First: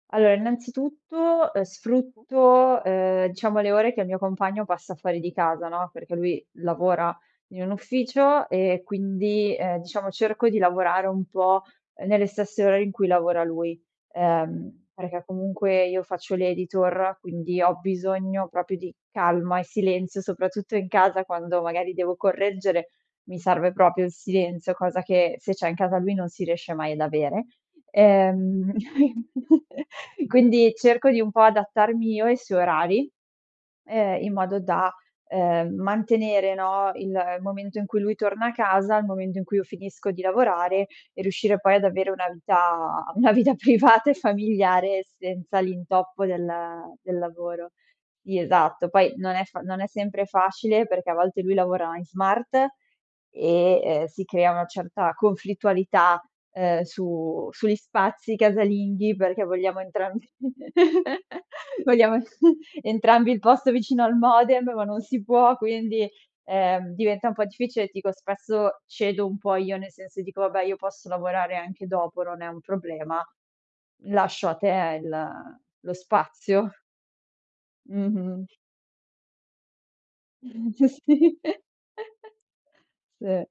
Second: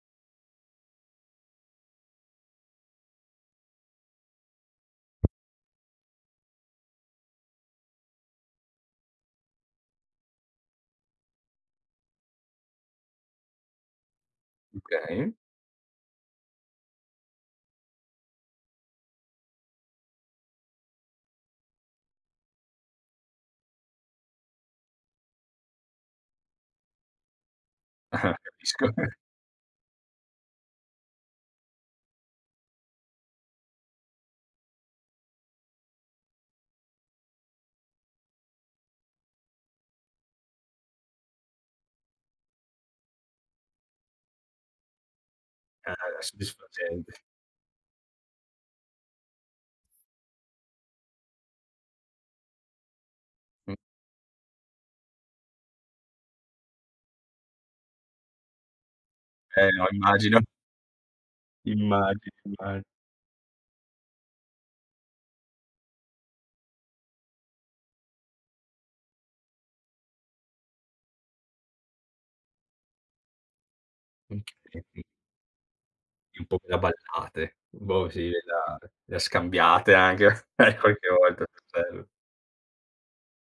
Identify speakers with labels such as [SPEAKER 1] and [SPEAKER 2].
[SPEAKER 1] Allora, innanzitutto, ehm sfrutto, ehm, diciamo le ore che il mio compagno passa fuori di casa, no, perché lui lavora in un ufficio e quindi ehm diciamo cerco di lavorare un po' nelle stesse ore in cui lavora lui ehm perché
[SPEAKER 2] Okay.
[SPEAKER 1] comunque io faccio l'editor, quindi ho bisogno proprio di calma e silenzio, soprattutto in casa quando magari devo correggere, mi serve proprio il silenzio, cosa che se c'è in casa lui non si riesce mai ad avere.
[SPEAKER 2] Ah,
[SPEAKER 1] Ehm
[SPEAKER 2] capisco.
[SPEAKER 1] quindi cerco di un po' adattarmi io ai suoi orari, ehm in modo da ehm mantenere, no, il momento in cui lui torna a casa, il momento in cui io finisco di lavorare e riuscire poi ad avere una vita una vita privata e familiare senza
[SPEAKER 2] Ah,
[SPEAKER 1] l'intoppo del del
[SPEAKER 2] soddisfacente.
[SPEAKER 1] lavoro. Sì, esatto. Poi non è non fa non è sempre facile perché a volte lui lavora in smart
[SPEAKER 2] Mh.
[SPEAKER 1] e ehm si crea una certa conflittualità ehm su sugli spazi casalinghi, perché
[SPEAKER 2] Eh
[SPEAKER 1] vogliamo
[SPEAKER 2] no,
[SPEAKER 1] entrambi,
[SPEAKER 2] immagino.
[SPEAKER 1] vogliamo
[SPEAKER 2] Immagino imma
[SPEAKER 1] entrambi il posto vicino al modem, ma non si può, quindi ehm diventa un po' difficile. Dico spesso cedo un po' io, nel senso dico vabbè io posso lavorare anche dopo, non è un problema, lascio a te
[SPEAKER 2] Okay.
[SPEAKER 1] il lo
[SPEAKER 2] Un po' più
[SPEAKER 1] spazio.
[SPEAKER 2] [unintelligible] boh sì le
[SPEAKER 1] Mh-mh.
[SPEAKER 2] da le ha scambiate anche qualche
[SPEAKER 1] Sì,
[SPEAKER 2] volta, bel
[SPEAKER 1] sì.